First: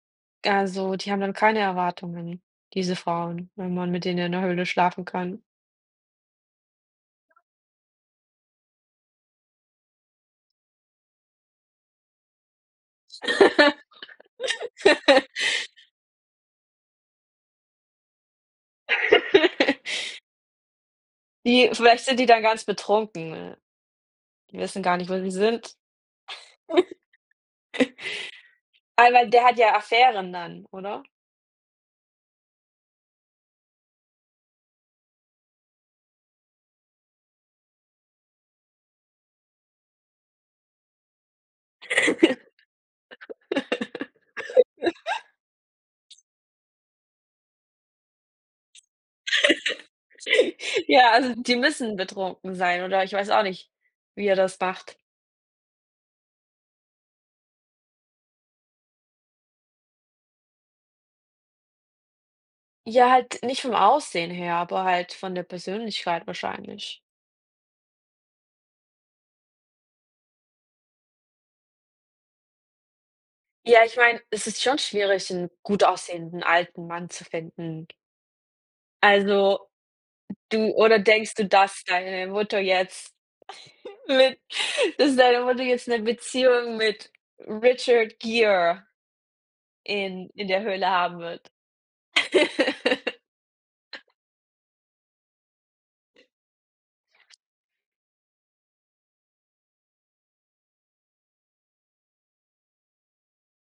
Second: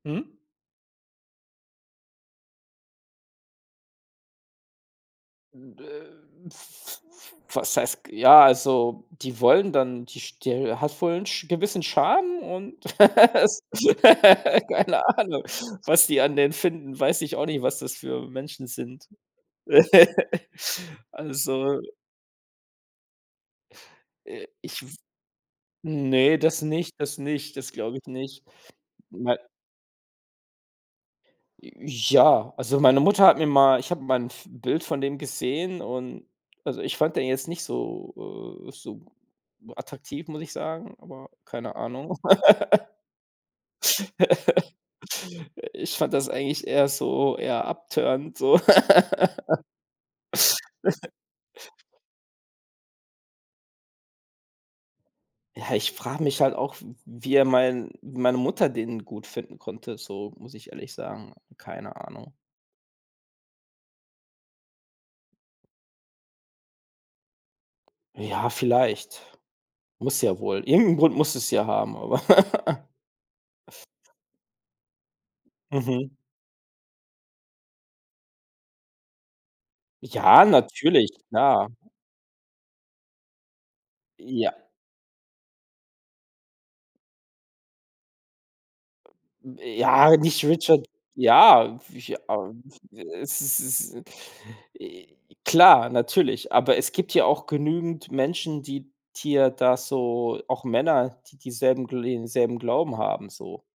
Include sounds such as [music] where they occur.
Mhm. Also, die haben dann keine Erwartungen, diese Frauen, wenn man mit denen in der Höhle schlafen kann. M äh, f f was heißt ja, also, die wollen dann die st äh, hat wohl Ch gewissen Charme und [laughs] Keine [laughs] Ahnung, was die an denen finden, weiß ich auch nicht, was das für Menschen sind. [laughs] [laughs] Die Also vielleicht sind die da ganz betrunken, äh, Äh, die ich wissen w gar nicht, wo sie sind. ne, das nicht das nicht. Das [chuckles] glaube ich nicht. Aber, Mei der hat ja Affären dann, oder? J ja, also, meine Mutter hat mir mal ich habe mal 'n f Bild von dem gesehen und also, ich fand den jetzt nicht so, äh so attraktiv, muss ich sagen, aber keine Ahnung. [laughs] [laughs] Äh, ich fand das eigentlich eher so eher abturnend so. [laughs] [laughs] [chuckles] Ja, also, die müssen betrunken sein oder ich weiß auch nicht, wie er das macht. Ja, ich frage mich halt auch, w wie, äh, mein meine Mutter den gut finden konnte, so, muss ich ehrlich sagen. Keine Ahnung. Ja, halt nicht vom Aussehen her, aber halt von der Persönlichkeit wahrscheinlich. Ja, vielleicht. Muss ja wohl. Irgend'n Grund muss es ja haben, aber [laughs] Ja, ich meine, es ist schon schwierig 'n gut Mhm. aussehenden alten Mann zu finden. Also, Ja, du oder natürlich, denkst du, klar. dass deine Mutter jetzt [chuckles] mit Ja. dass deine Mutter jetzt 'ne Beziehung mit Richard Gere Hm, ja, in nicht in der Richard Höhle haben wird. ja, w ich a äh [laughs] es es is äh, klar, natürlich. Aber es gibt ja auch genügend Menschen, die dir da so auch Männer, die dieselben gle denselben Glauben haben, so.